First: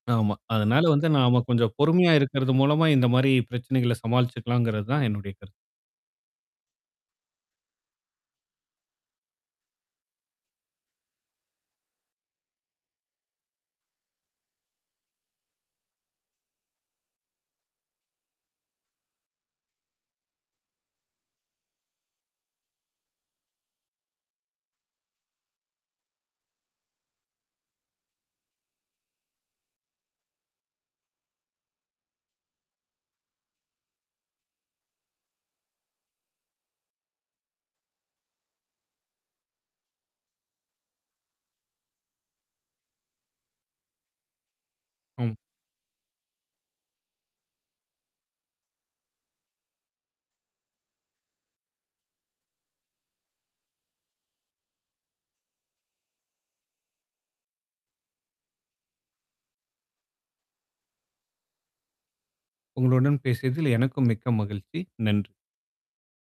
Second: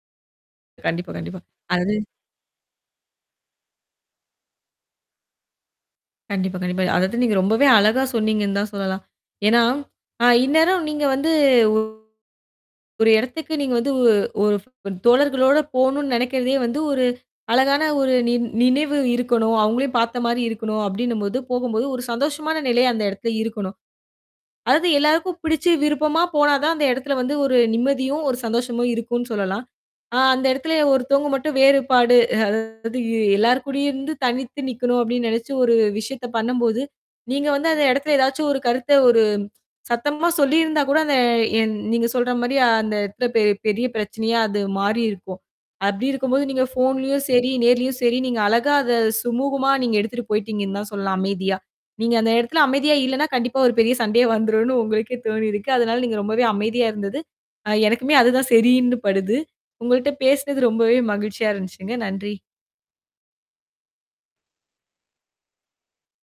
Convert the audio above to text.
ஆமா. அதனால வந்து கண்டிப்பா, நாம கண்டிப்பா. கொஞ்சம் அது பொறுமையா இருக்கிறது மூலமா இந்த மாதிரி பிரச்சனைகள சமாளிச்சுக்கலாம்ங்கிறதுதான் என்னுடைய கருத்து. கண்டிப்பா, கண்டிப்பா. அதாவது, நீங்க ரொம்பவே அழகா சொன்னீங்கன்னு தான் சொல்லலாம். ஏன்னா அ இந்நேரம் நீங்க வந்து ஒரு இடத்துக்கு நீங்க வந்து ஒ ஒரு தோழர்களோட போணுன்னு நினைக்கிறதே வந்து ஒரு அழகான ஒரு நி நினைவு இருக்கணும். அவுங்களையும் பார்த்த மாதிரி இருக்கணும் அப்பிடின்னம்போது, போகும்போது ஒரு சந்தோஷமான நிலை அந்த இடத்துல இருக்கணும். அதாவது எல்லாருக்கும் பிடிச்சு விருப்பமா போனாதான் அந்த இடத்துல வந்து ஒரு நிம்மதியும், ஒரு சந்தோஷமும் இருக்குன்னு சொல்லலாம். ஆ அந்த இடத்துலே ஒருத்தவுங்க மட்டும் வேறுபாடு அதாவது எல்லாருக்கூடயே இருந்து தனித்து நிக்கணும் அப்பிடின்னு நினைச்சு ஒரு விஷயத்தப் பண்ணும்போது, நீங்க வந்து அந்த இடத்துல எதாச்சும் ஒரு கருத்த ஒரு சத்தமா சொல்லியிருந்தாகூட அத என் நீங்கச் சொல்றமாரி அந்த இடத்துல பெ- பெரிய பிரச்சனையா அது மாறி ம். இருக்கும். அப்பிடி இருக்கும்போது நீங்கப் ஃபோன்லயும் சரி, நேர்லயும் சரி நீங்க அழகா அத சுமூகமா நீங்க எடுத்திட்டு போயிட்டீங்கன்னுதான் சொல்லலாம் அமைதியா. நீங்க அந்த இடத்துல அமைதியா இல்லன்னா, கண்டிப்பா ஒரு பெரிய சண்டையா வந்துரும்னு உங்களுக்கே தோணி இருக்கு. அதனால நீங்க ரொம்பவே அமைதியா இருந்தது. ஆ எனக்குமே அதுதான் சரின்னு படுது. உங்கள்ட்ட பேசுனது ரொம்பவே மகிழ்ச்சியா இருந்துச்சுங்க. நன்றி! உங்களுடன் பேசியதில் எனக்கும் மிக்க மகிழ்ச்சி. நன்றி!